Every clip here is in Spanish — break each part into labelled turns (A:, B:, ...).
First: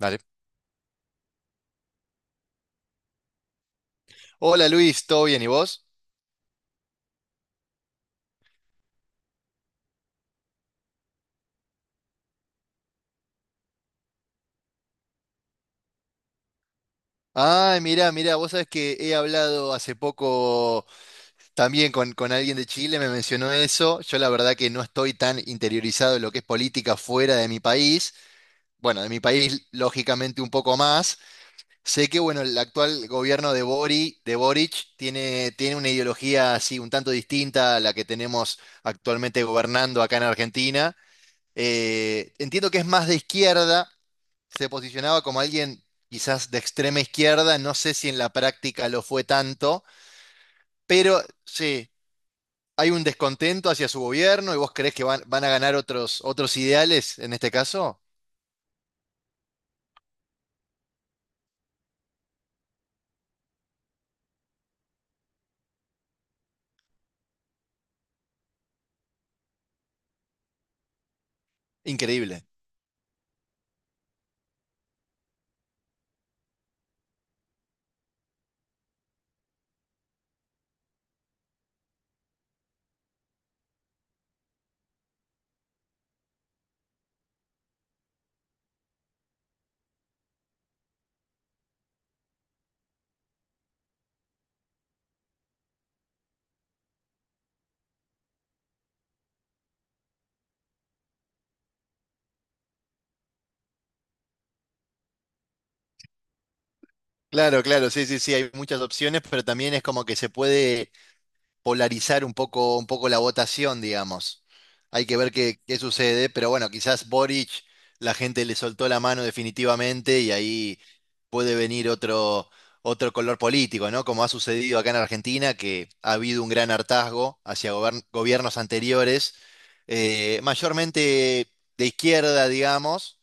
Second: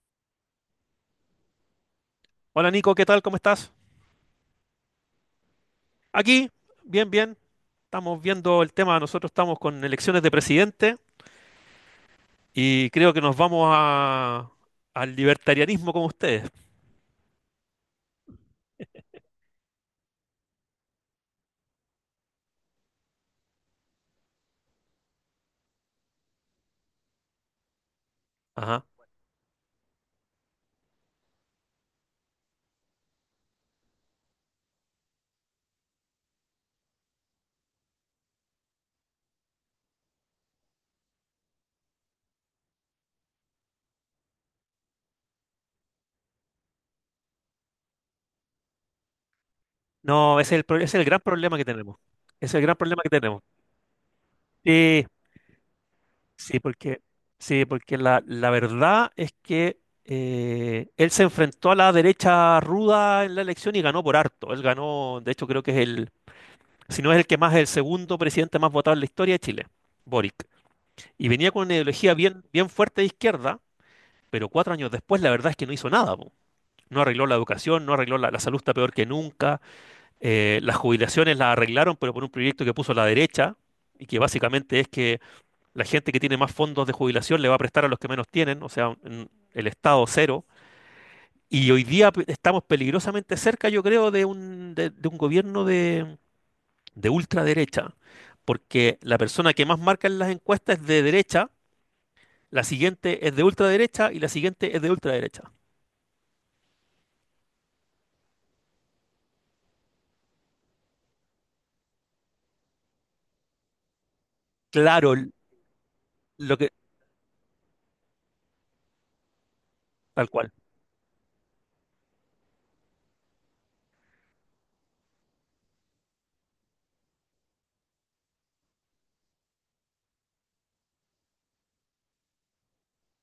A: Dale.
B: Hola Nico, ¿qué tal? ¿Cómo estás?
A: Hola Luis, ¿todo bien? ¿Y vos?
B: Aquí, bien, bien. Estamos viendo el tema, nosotros estamos con elecciones de presidente y creo que nos al libertarianismo como ustedes.
A: Ah, mira, mira, vos sabés que he hablado hace poco también con alguien de Chile, me mencionó eso. Yo la verdad que no estoy tan interiorizado en lo que es política fuera de mi país.
B: Ajá.
A: Bueno, de mi país lógicamente un poco más. Sé que bueno, el actual gobierno de Boric tiene una ideología así un tanto distinta a la que tenemos actualmente gobernando acá en Argentina. Entiendo que es más de izquierda. Se posicionaba como alguien quizás de extrema izquierda, no sé si en la práctica lo fue tanto,
B: No, ese es el gran
A: pero
B: problema que
A: sí,
B: tenemos. Ese es el gran
A: hay
B: problema
A: un
B: que tenemos.
A: descontento hacia su gobierno y vos creés que
B: Sí,
A: van a ganar otros
B: sí,
A: ideales en este
B: sí, porque
A: caso.
B: la verdad es que él se enfrentó a la derecha ruda en la elección y ganó por harto. Él ganó, de hecho creo que si no es el que más, es el segundo presidente más votado en la historia de Chile, Boric. Y venía con una ideología
A: Increíble.
B: bien, bien fuerte de izquierda, pero 4 años después la verdad es que no hizo nada. Po. No arregló la educación, no arregló la salud, está peor que nunca. Las jubilaciones las arreglaron, pero por un proyecto que puso la derecha, y que básicamente es que la gente que tiene más fondos de jubilación le va a prestar a los que menos tienen, o sea, el Estado cero. Y hoy día estamos peligrosamente cerca, yo creo, de un gobierno de ultraderecha, porque la persona que más marca en las encuestas es de derecha. La siguiente es de ultraderecha y la siguiente es de ultraderecha.
A: Claro, claro, sí, sí, sí, hay muchas opciones, pero también es como que se puede polarizar un poco la votación, digamos. Hay
B: Claro,
A: que ver qué sucede, pero
B: lo
A: bueno,
B: que,
A: quizás Boric, la gente le soltó la mano definitivamente
B: tal
A: y
B: cual.
A: ahí puede venir otro color político, ¿no? Como ha sucedido acá en Argentina, que ha habido un gran hartazgo hacia gobiernos anteriores, mayormente de izquierda, digamos.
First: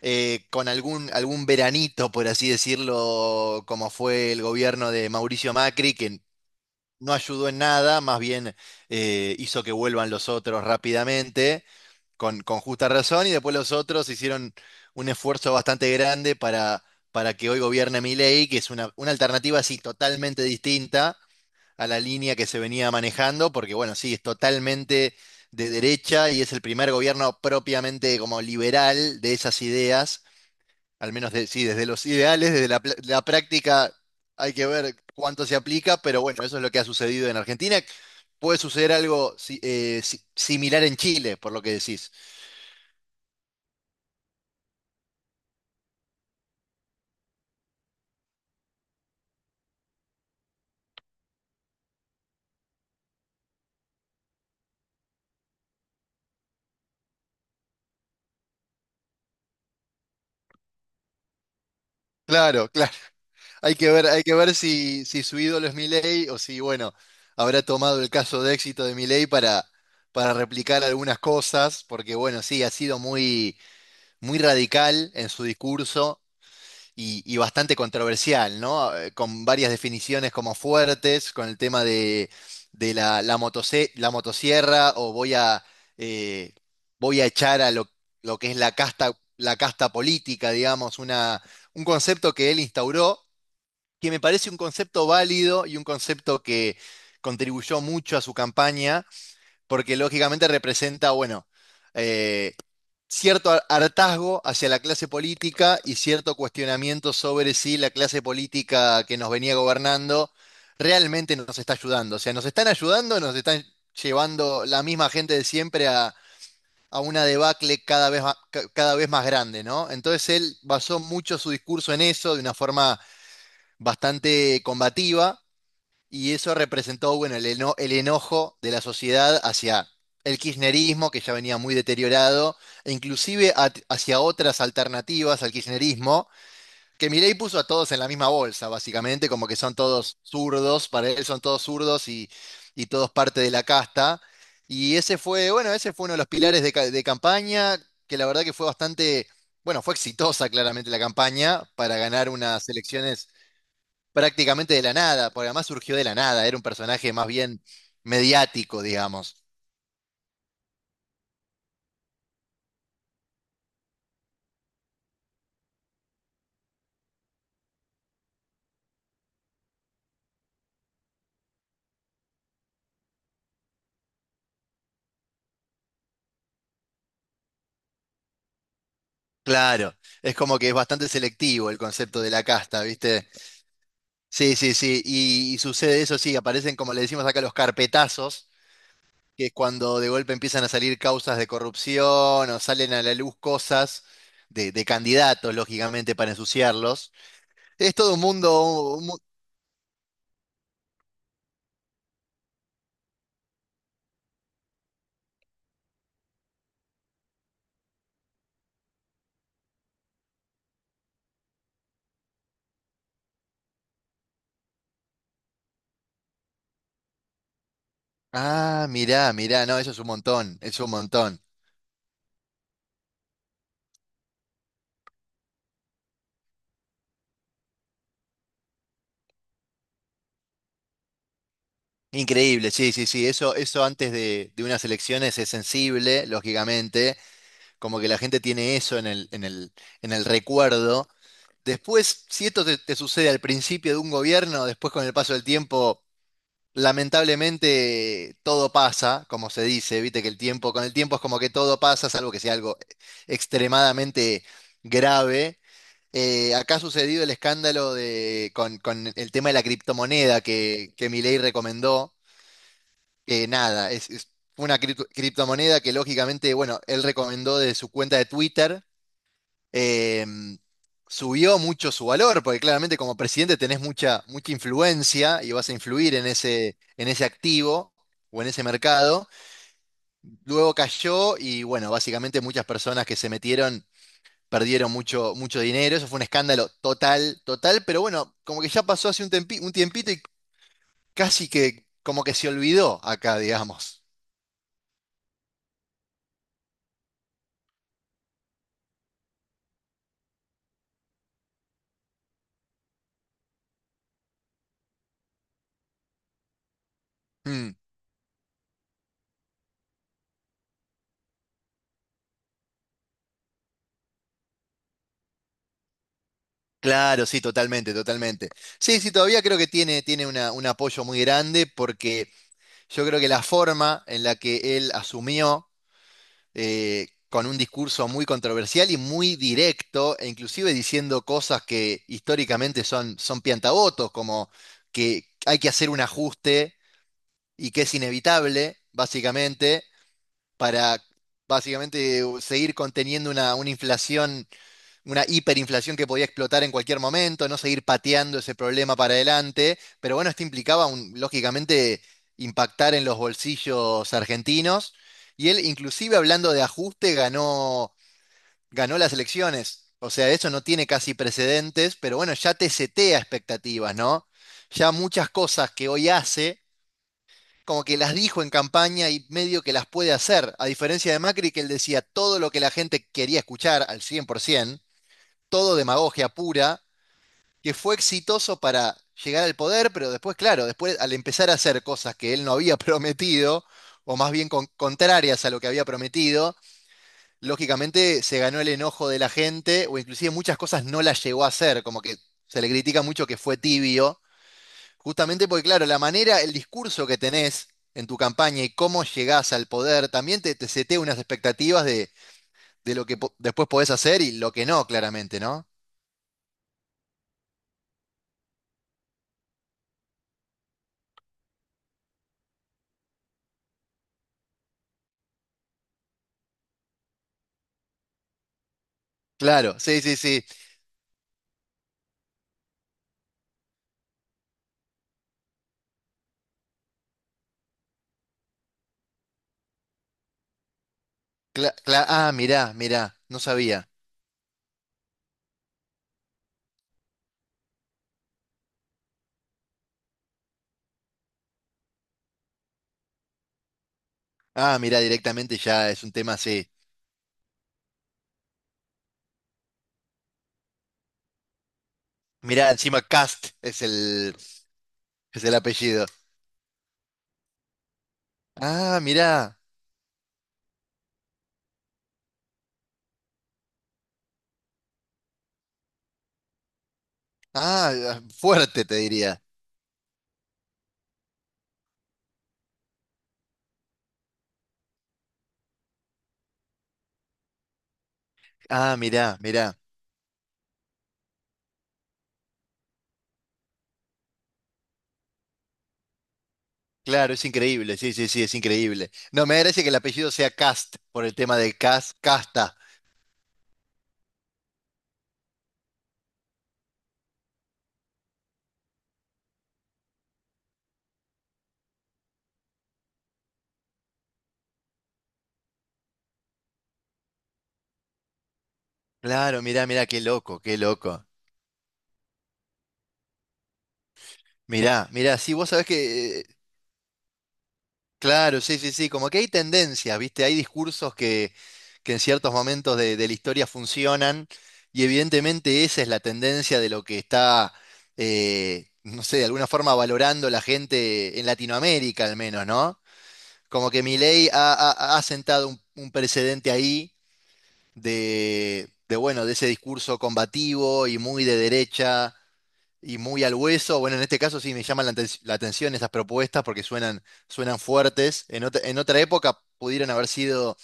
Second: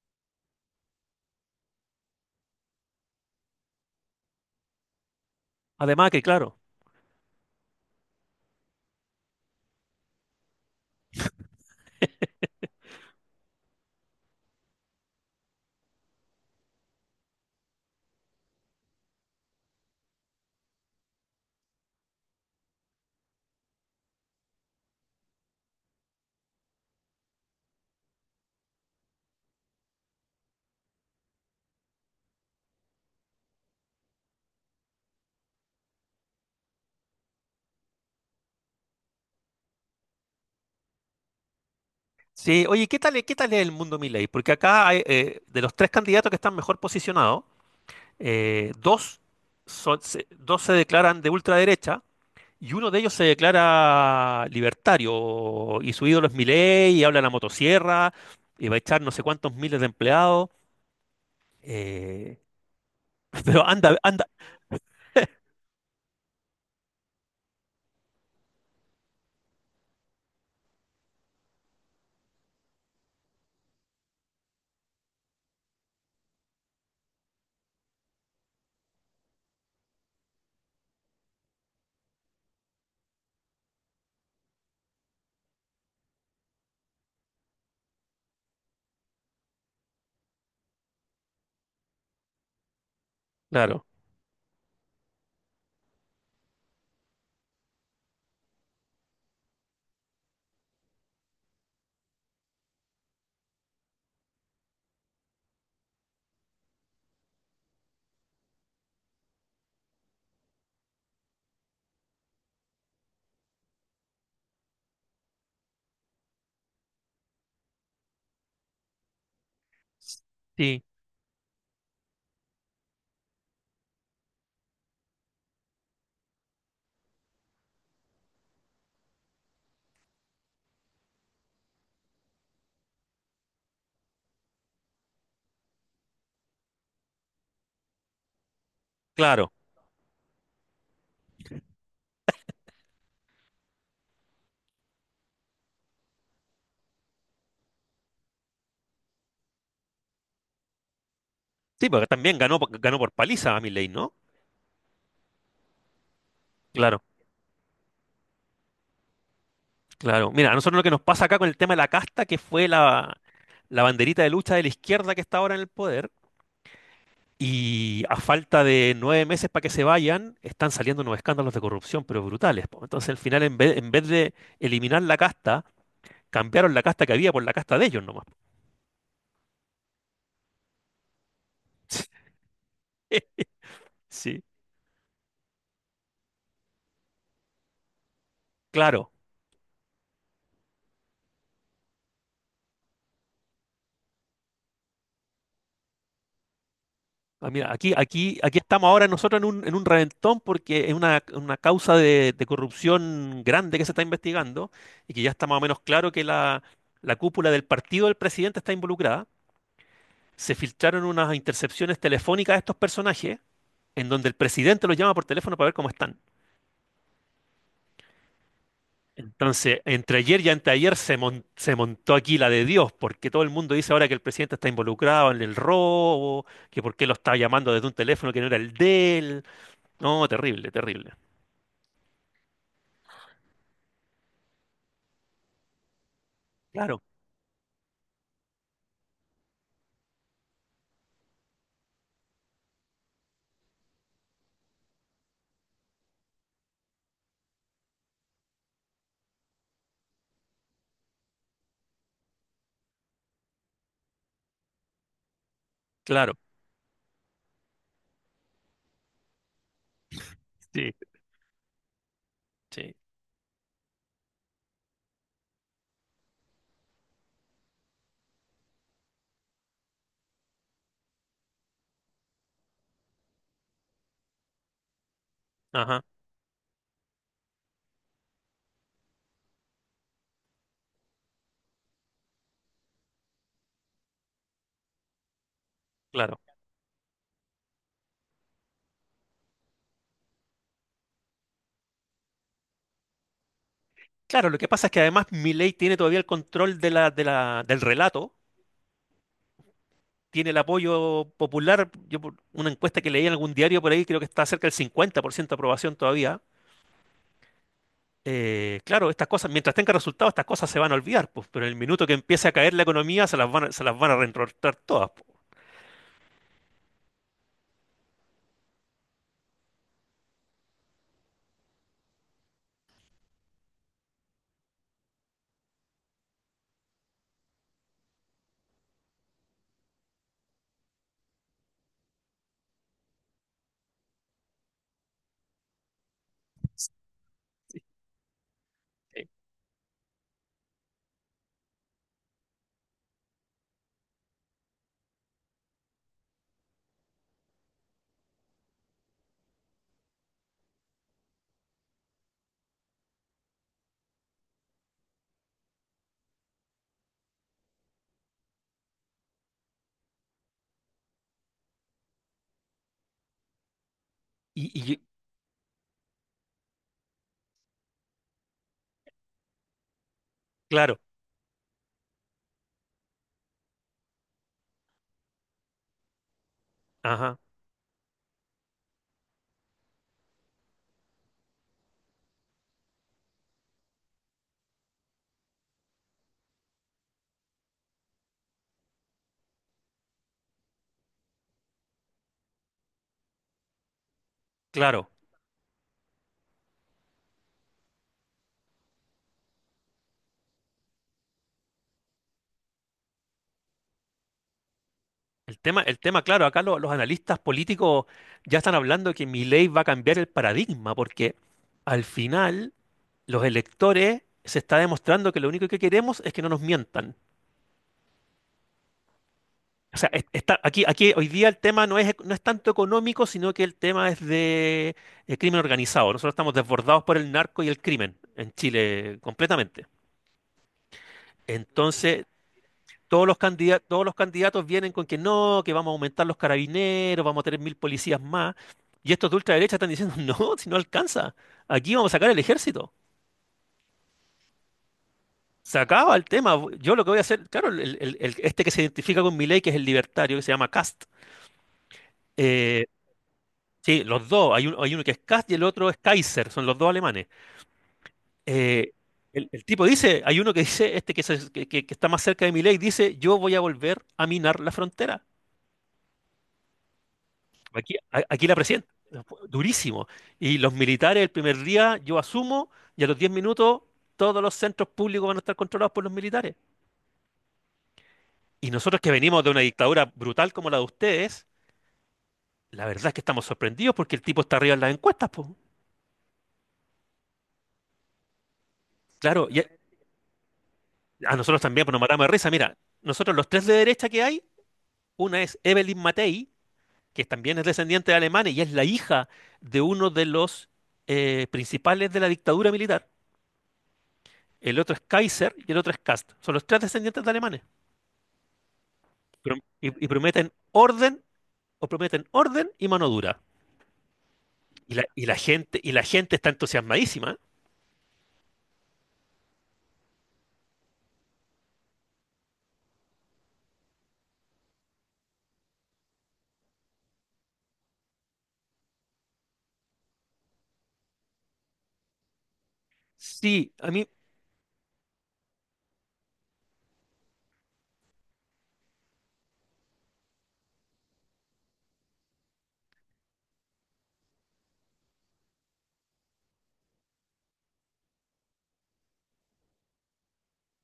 A: Con algún veranito, por así decirlo, como fue el gobierno de Mauricio Macri,
B: Además
A: que
B: que, claro.
A: no ayudó en nada, más bien hizo que vuelvan los otros rápidamente, con justa razón, y después los otros hicieron un esfuerzo bastante grande para que hoy gobierne Milei, que es una alternativa así totalmente distinta a la línea que se venía manejando, porque bueno, sí, es totalmente de derecha y es el primer gobierno propiamente como liberal de esas ideas al menos, sí, desde los ideales, desde la práctica hay que ver cuánto se aplica, pero bueno, eso es lo que ha sucedido en Argentina. Puede suceder algo similar en Chile, por lo que decís.
B: Sí, oye, ¿qué tal es el mundo Milei? Porque acá, de los tres candidatos que están mejor posicionados, eh, dos, dos se declaran de ultraderecha y uno de ellos se declara libertario. Y su ídolo es Milei y habla de la motosierra y va a echar no sé cuántos miles de empleados. eh,
A: Claro, claro.
B: pero
A: Hay que
B: anda,
A: ver, hay
B: anda,
A: que ver si su ídolo es Milei o si, bueno, habrá tomado el caso de éxito de Milei para replicar algunas cosas, porque bueno, sí, ha sido muy, muy radical en su discurso y bastante controversial, ¿no? Con varias definiciones como fuertes, con el tema de la motosierra o eh, voy a echar a lo que es la casta política, digamos, un concepto que él instauró,
B: claro.
A: que me parece un concepto válido y un concepto que contribuyó mucho a su campaña porque lógicamente representa, bueno, eh, cierto hartazgo hacia la clase política y cierto cuestionamiento sobre si la clase política que nos venía gobernando realmente nos está ayudando. O sea, nos están ayudando, o nos están llevando la misma gente de siempre a una debacle cada vez más, cada vez más grande, ¿no? Entonces él
B: Sí,
A: basó mucho su discurso en eso, de una forma bastante combativa. Y eso representó, bueno, el enojo de la sociedad hacia el kirchnerismo, que ya venía muy deteriorado, e inclusive hacia otras alternativas al kirchnerismo, que Milei puso a todos en la misma bolsa, básicamente, como
B: claro.
A: que son todos zurdos, para él son todos zurdos y todos parte de la casta. Y ese fue, bueno, ese fue uno de los pilares de campaña, que la verdad que fue bastante, bueno, fue exitosa claramente la campaña
B: Sí,
A: para
B: porque
A: ganar
B: también ganó,
A: unas
B: ganó por
A: elecciones
B: paliza a Milei, ¿no?
A: prácticamente de la nada, porque además surgió de la nada, era un
B: Claro,
A: personaje más bien mediático, digamos.
B: claro. Mira, a nosotros lo que nos pasa acá con el tema de la casta, que fue la banderita de lucha de la izquierda que está ahora en el poder, y a falta de 9 meses para que se vayan, están saliendo unos escándalos de corrupción, pero brutales. Po. Entonces, al final, en vez de eliminar la casta, cambiaron la casta que había por la casta de ellos nomás.
A: Claro, es como que es bastante selectivo el concepto de la casta,
B: Sí,
A: ¿viste?
B: sí,
A: Sí, sí, sí, y sucede eso, sí, aparecen como le decimos acá los carpetazos,
B: claro.
A: que es cuando de golpe empiezan a salir causas de corrupción o salen a la luz cosas de candidatos, lógicamente, para ensuciarlos.
B: Ah, mira, aquí,
A: Es todo un
B: aquí, aquí estamos
A: mundo... un
B: ahora
A: mu-
B: nosotros en un reventón porque es una causa de corrupción grande que se está investigando y que ya está más o menos claro que la cúpula del partido del presidente está involucrada. Se filtraron unas intercepciones telefónicas de estos personajes en donde el presidente los llama por teléfono para ver cómo están.
A: Ah, mirá, mirá, no,
B: Entonces,
A: eso es un
B: entre ayer y
A: montón, es un
B: anteayer se,
A: montón.
B: mon- se montó aquí la de Dios, porque todo el mundo dice ahora que el presidente está involucrado en el robo, que por qué lo está llamando desde un teléfono que no era el de él. No, terrible, terrible.
A: Increíble, sí, sí, sí. Eso antes de unas elecciones es sensible,
B: Claro,
A: lógicamente, como que la gente tiene eso en el recuerdo. Después, si esto te sucede al principio de un gobierno, después con el paso del tiempo, lamentablemente todo pasa, como se dice, viste que el tiempo, con el tiempo es como que todo pasa, salvo que sea algo extremadamente grave.
B: claro,
A: Acá ha sucedido el escándalo con el tema de la criptomoneda
B: sí,
A: que Milei recomendó,
B: sí,
A: que nada, es una criptomoneda que lógicamente, bueno, él recomendó de su cuenta de Twitter. eh, Subió mucho su valor, porque claramente como presidente tenés mucha influencia y vas a
B: ajá,
A: influir en en ese activo o en ese mercado. Luego cayó y bueno, básicamente muchas personas que se metieron perdieron mucho, mucho dinero. Eso fue un
B: claro.
A: escándalo total, total, pero bueno, como que ya pasó hace un tiempito y casi que como que se olvidó acá, digamos.
B: Claro, lo que pasa es que además Milei tiene todavía el control del relato, tiene el apoyo popular. Yo por una encuesta que leí en algún diario por ahí, creo que está cerca del 50% de aprobación todavía.
A: Hmm.
B: Claro, estas cosas, mientras tenga resultados, estas cosas se van a olvidar, pues, pero en el minuto que empiece a caer la economía, se las van a reentortar todas. Pues.
A: Claro, sí, totalmente, totalmente. Sí, sí, todavía creo que tiene un apoyo muy grande porque yo creo que la forma en la que él asumió, con un discurso muy controversial y muy directo, e inclusive diciendo cosas que históricamente son piantabotos, como que hay que hacer un ajuste y que es inevitable,
B: Eh,
A: básicamente, para básicamente seguir conteniendo una inflación, una hiperinflación que podía explotar en cualquier momento, no seguir pateando ese problema para adelante, pero bueno, esto implicaba lógicamente impactar en los bolsillos argentinos y él inclusive hablando de ajuste ganó las elecciones. O sea, eso no tiene casi precedentes, pero bueno, ya te setea expectativas, ¿no?
B: Y,
A: Ya
B: y
A: muchas cosas que hoy hace, como que las dijo en campaña y medio que las puede hacer, a
B: claro,
A: diferencia de Macri, que él decía todo lo que la gente quería escuchar al 100%, todo demagogia pura,
B: ajá,
A: que fue exitoso para llegar al poder, pero después, claro, después al empezar a hacer cosas que él no había prometido, o más bien contrarias a lo que había prometido, lógicamente se ganó el enojo de la gente, o inclusive muchas cosas no las llegó a hacer, como que se le critica mucho que fue tibio,
B: claro.
A: justamente porque, claro, la manera, el discurso que tenés en tu campaña y cómo llegás al poder, también te setea unas expectativas de lo que después podés hacer y lo que no, claramente,
B: El
A: ¿no?
B: tema, el tema, claro, acá los analistas políticos ya están hablando que mi ley va a cambiar el paradigma, porque al final los electores se está demostrando que lo único que queremos es que no nos mientan.
A: Claro,
B: O
A: sí,
B: sea,
A: sí,
B: es-
A: sí.
B: está, aquí, aquí hoy día el tema no es tanto económico, sino que el tema es de crimen organizado. Nosotros estamos desbordados por el narco y el crimen en Chile completamente. Entonces,
A: Ah, mirá, mirá,
B: Todos los
A: no
B: candidatos,
A: sabía.
B: todos los candidatos vienen con que no, que vamos a aumentar los carabineros, vamos a tener 1.000 policías más. Y estos de ultraderecha están diciendo, no, si no alcanza, aquí vamos a sacar el ejército.
A: Ah, mirá, directamente
B: Se
A: ya es un
B: acaba el
A: tema
B: tema.
A: así.
B: Yo lo que voy a hacer, claro, este que se identifica con Milei, que es el libertario, que se llama Kast.
A: Mirá,
B: eh,
A: encima Cast es
B: sí, los
A: el,
B: dos, hay uno que es
A: es
B: Kast y
A: el
B: el otro es
A: apellido.
B: Kaiser, son los dos alemanes. Eh,
A: Ah,
B: el,
A: mirá.
B: el tipo dice, hay uno que dice, este que, se- que está más cerca de Milei, dice, yo voy a volver a minar la frontera.
A: Ah,
B: Aquí,
A: ah,
B: aquí la
A: fuerte
B: presidenta,
A: te diría.
B: durísimo. Y los militares el primer día, yo asumo, y a los 10 minutos todos los centros públicos van a estar controlados por los militares. Y
A: Ah,
B: nosotros que
A: mirá,
B: venimos de una
A: mirá.
B: dictadura brutal como la de ustedes, la verdad es que estamos sorprendidos porque el tipo está arriba en las encuestas, pues.
A: Claro, es increíble, sí, sí, sí, es increíble. No,
B: Claro,
A: me
B: y a,
A: parece que el apellido sea Cast por el
B: a
A: tema
B: nosotros
A: de
B: también pues, nos
A: Cast,
B: matamos de risa. Mira,
A: Casta.
B: nosotros los tres de derecha que hay, una es Evelyn Matei, que también es descendiente de alemanes y es la hija de uno de los principales de la dictadura militar. El otro es Kaiser y el otro es Kast. Son los tres descendientes de alemanes.
A: Claro, mirá, mirá,
B: Y
A: qué
B: prometen
A: loco, qué
B: orden,
A: loco.
B: o prometen orden y mano dura.
A: Mirá, mirá, sí, vos sabés
B: Y la gente
A: que.
B: está entusiasmadísima.
A: Claro, sí, sí, sí, como que hay tendencias, ¿viste? Hay discursos que en ciertos momentos de la historia funcionan y evidentemente esa es la tendencia de lo que está, no sé, de alguna forma valorando la gente en Latinoamérica al menos, ¿no?
B: Sí,
A: Como
B: a
A: que
B: mí,
A: Milei ha sentado un precedente ahí bueno, de ese discurso combativo y muy de derecha y muy al hueso. Bueno, en este caso sí me llaman la atención esas propuestas porque suenan fuertes. En otra época pudieron haber sido,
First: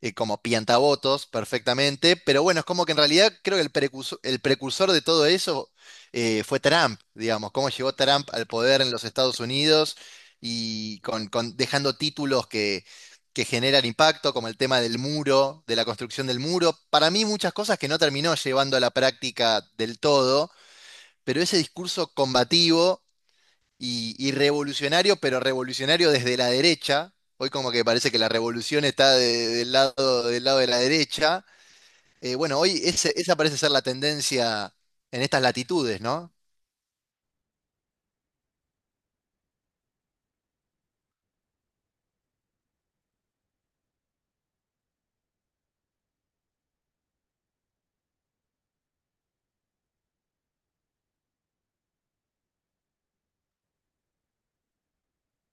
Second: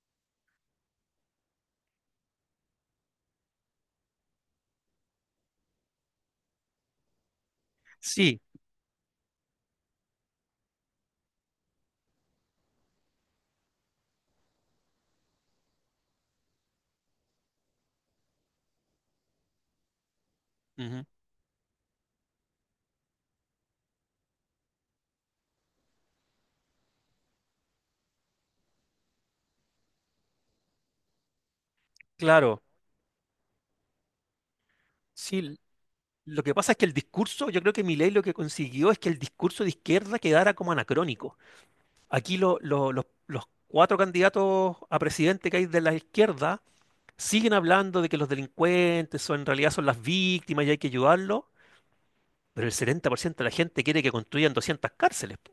A: como piantavotos perfectamente, pero bueno, es como que en realidad creo que el precursor de todo eso, fue Trump, digamos, cómo llegó Trump
B: sí,
A: al poder en los Estados Unidos y dejando títulos que generan impacto, como el tema del muro, de la construcción del muro. Para mí muchas cosas que no terminó llevando a la práctica del todo,
B: ujú,
A: pero ese discurso combativo y revolucionario, pero revolucionario desde la derecha, hoy como que parece que la revolución está del lado de la derecha, bueno,
B: claro,
A: hoy esa parece ser la tendencia en
B: sí.
A: estas latitudes, ¿no?
B: Lo que pasa es que el discurso, yo creo que Milei lo que consiguió es que el discurso de izquierda quedara como anacrónico. Aquí los 4 candidatos a presidente que hay de la izquierda siguen hablando de que los delincuentes son, en realidad son las víctimas y hay que ayudarlos. Pero el 70% de la gente quiere que construyan 200 cárceles. Po.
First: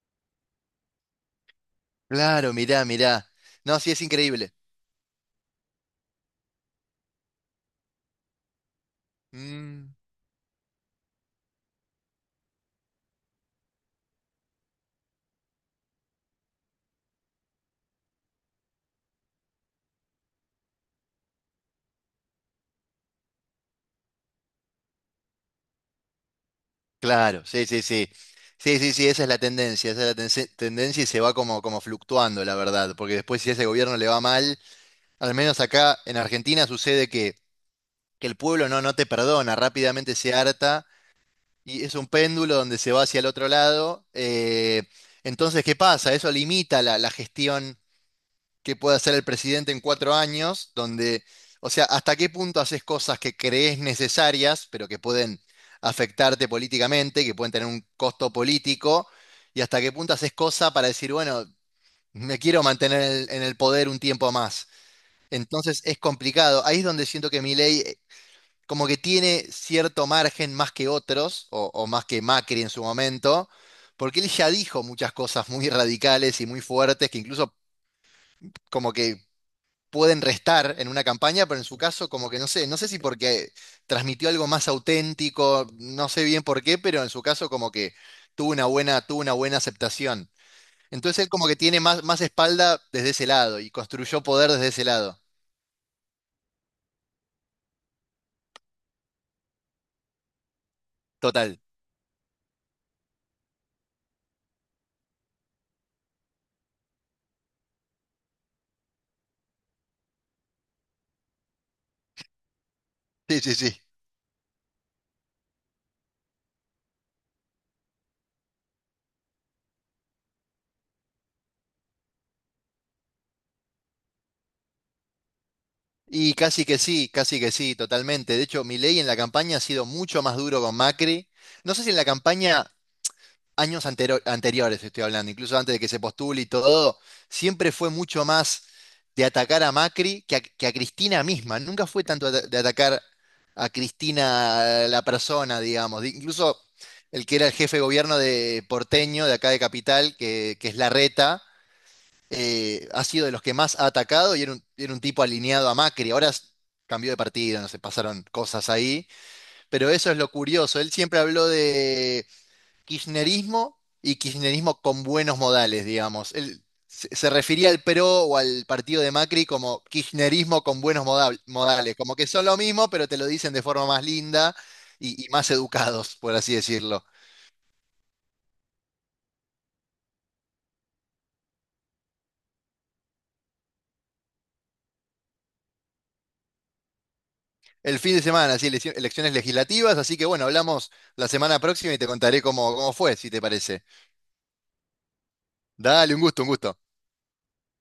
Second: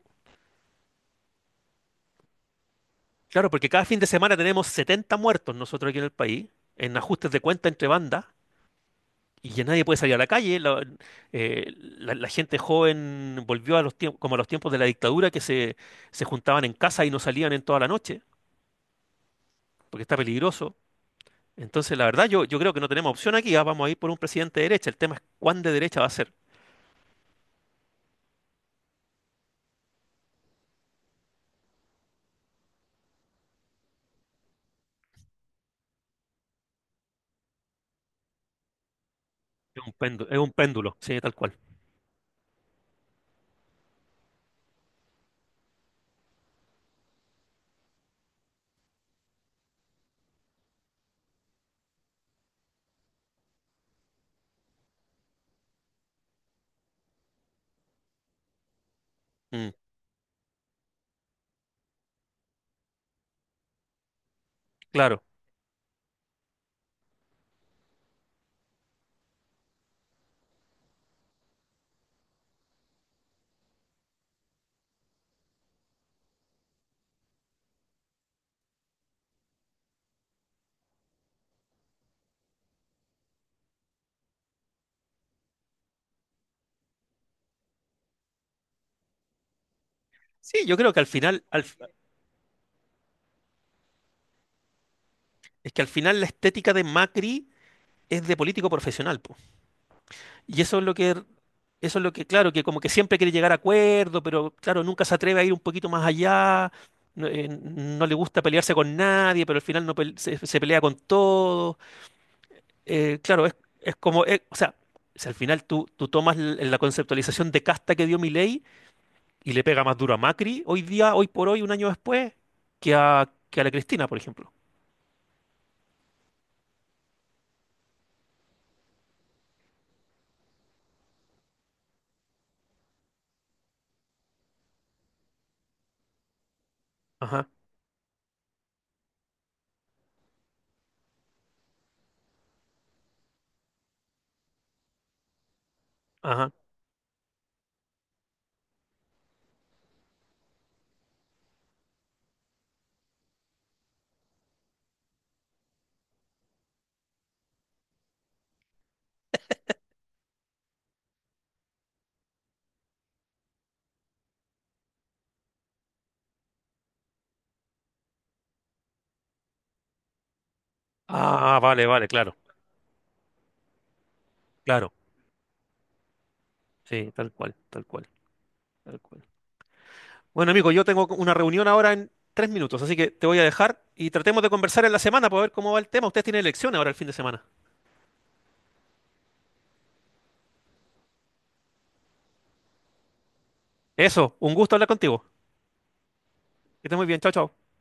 A: Claro, mirá, mirá.
B: Claro, porque
A: No,
B: cada
A: sí,
B: fin
A: es
B: de semana
A: increíble.
B: tenemos 70 muertos nosotros aquí en el país, en ajustes de cuenta entre bandas, y ya nadie
A: Mm,
B: puede salir a la calle. La gente joven volvió a los tiempos, como a los tiempos de la dictadura, que se juntaban en casa y no salían en toda la noche, porque está peligroso. Entonces, la verdad, yo creo que no tenemos opción aquí. Vamos a ir por un presidente de derecha. El tema es cuán de derecha va a ser.
A: claro, sí, sí, sí. Sí, sí, sí, esa es la tendencia, esa es la tendencia y se va como fluctuando, la verdad, porque después si a ese gobierno le va mal, al menos acá en Argentina sucede que el pueblo no, no te perdona, rápidamente se
B: Es un
A: harta
B: péndulo, sí, tal cual.
A: y es un péndulo donde se va hacia el otro lado. Entonces, ¿qué pasa? Eso limita la gestión que puede hacer el presidente en 4 años, donde, o sea, ¿hasta qué punto haces cosas que crees necesarias, pero que pueden afectarte políticamente, que pueden tener un costo político? ¿Y
B: Mm,
A: hasta qué punto haces cosas para decir, bueno, me quiero mantener en el poder un tiempo más?
B: claro.
A: Entonces es complicado. Ahí es donde siento que mi ley, como que tiene cierto margen más que otros, o más que Macri en su momento, porque él ya dijo muchas cosas muy radicales y muy fuertes que incluso como que pueden restar en una campaña, pero en su caso como que no sé, no sé si porque transmitió algo más auténtico, no sé bien por qué, pero en su caso como que tuvo una buena aceptación.
B: Sí, yo creo que al
A: Entonces él
B: final,
A: como que tiene más espalda desde ese lado y construyó poder desde ese lado.
B: es que al final la estética de Macri es de político profesional, po. Y eso es lo que,
A: Total.
B: claro, que como que siempre quiere llegar a acuerdo, pero claro, nunca se atreve a ir un poquito más allá. No, no le gusta pelearse con nadie, pero al final no pel- se pelea con todo.
A: Sí,
B: Claro,
A: sí,
B: es,
A: sí.
B: es como, o sea, si al final tú tomas la conceptualización de casta que dio Milei y le pega más duro a Macri hoy día, hoy por hoy, un año después, que a la Cristina, por ejemplo.
A: Y casi que sí, totalmente. De hecho, Milei en la campaña ha sido mucho más duro con Macri. No sé si en la campaña, años anteriores estoy hablando, incluso antes de que se postule y todo,
B: Ajá,
A: siempre fue mucho más de atacar a Macri que a Cristina misma. Nunca fue tanto de atacar a Cristina, la persona, digamos.
B: ajá.
A: Incluso el que era el jefe de gobierno de porteño, de acá de Capital, que es Larreta, ha sido de los que más ha atacado y era un tipo alineado a Macri. Ahora cambió de partido, no sé, pasaron cosas ahí, pero eso es lo curioso. Él siempre habló de kirchnerismo y kirchnerismo con buenos modales, digamos. Él se refería al PRO o al partido de Macri como kirchnerismo con buenos modal-
B: Ah, vale,
A: modales,
B: vale,
A: como que
B: claro,
A: son lo mismo, pero te lo dicen de forma más linda
B: claro.
A: y más educados, por así decirlo.
B: Sí, tal cual, tal cual, tal cual. Bueno, amigo, yo tengo una reunión ahora en 3 minutos, así que te voy a dejar y tratemos de conversar en la semana para ver cómo va el tema. Ustedes tienen elección ahora el fin de semana.
A: El fin de semana, sí, elecciones legislativas, así que bueno, hablamos la semana próxima y te contaré cómo fue, si te parece.
B: Eso, un gusto hablar contigo.
A: Dale, un gusto, un gusto.
B: Que estés muy bien, chao, chao.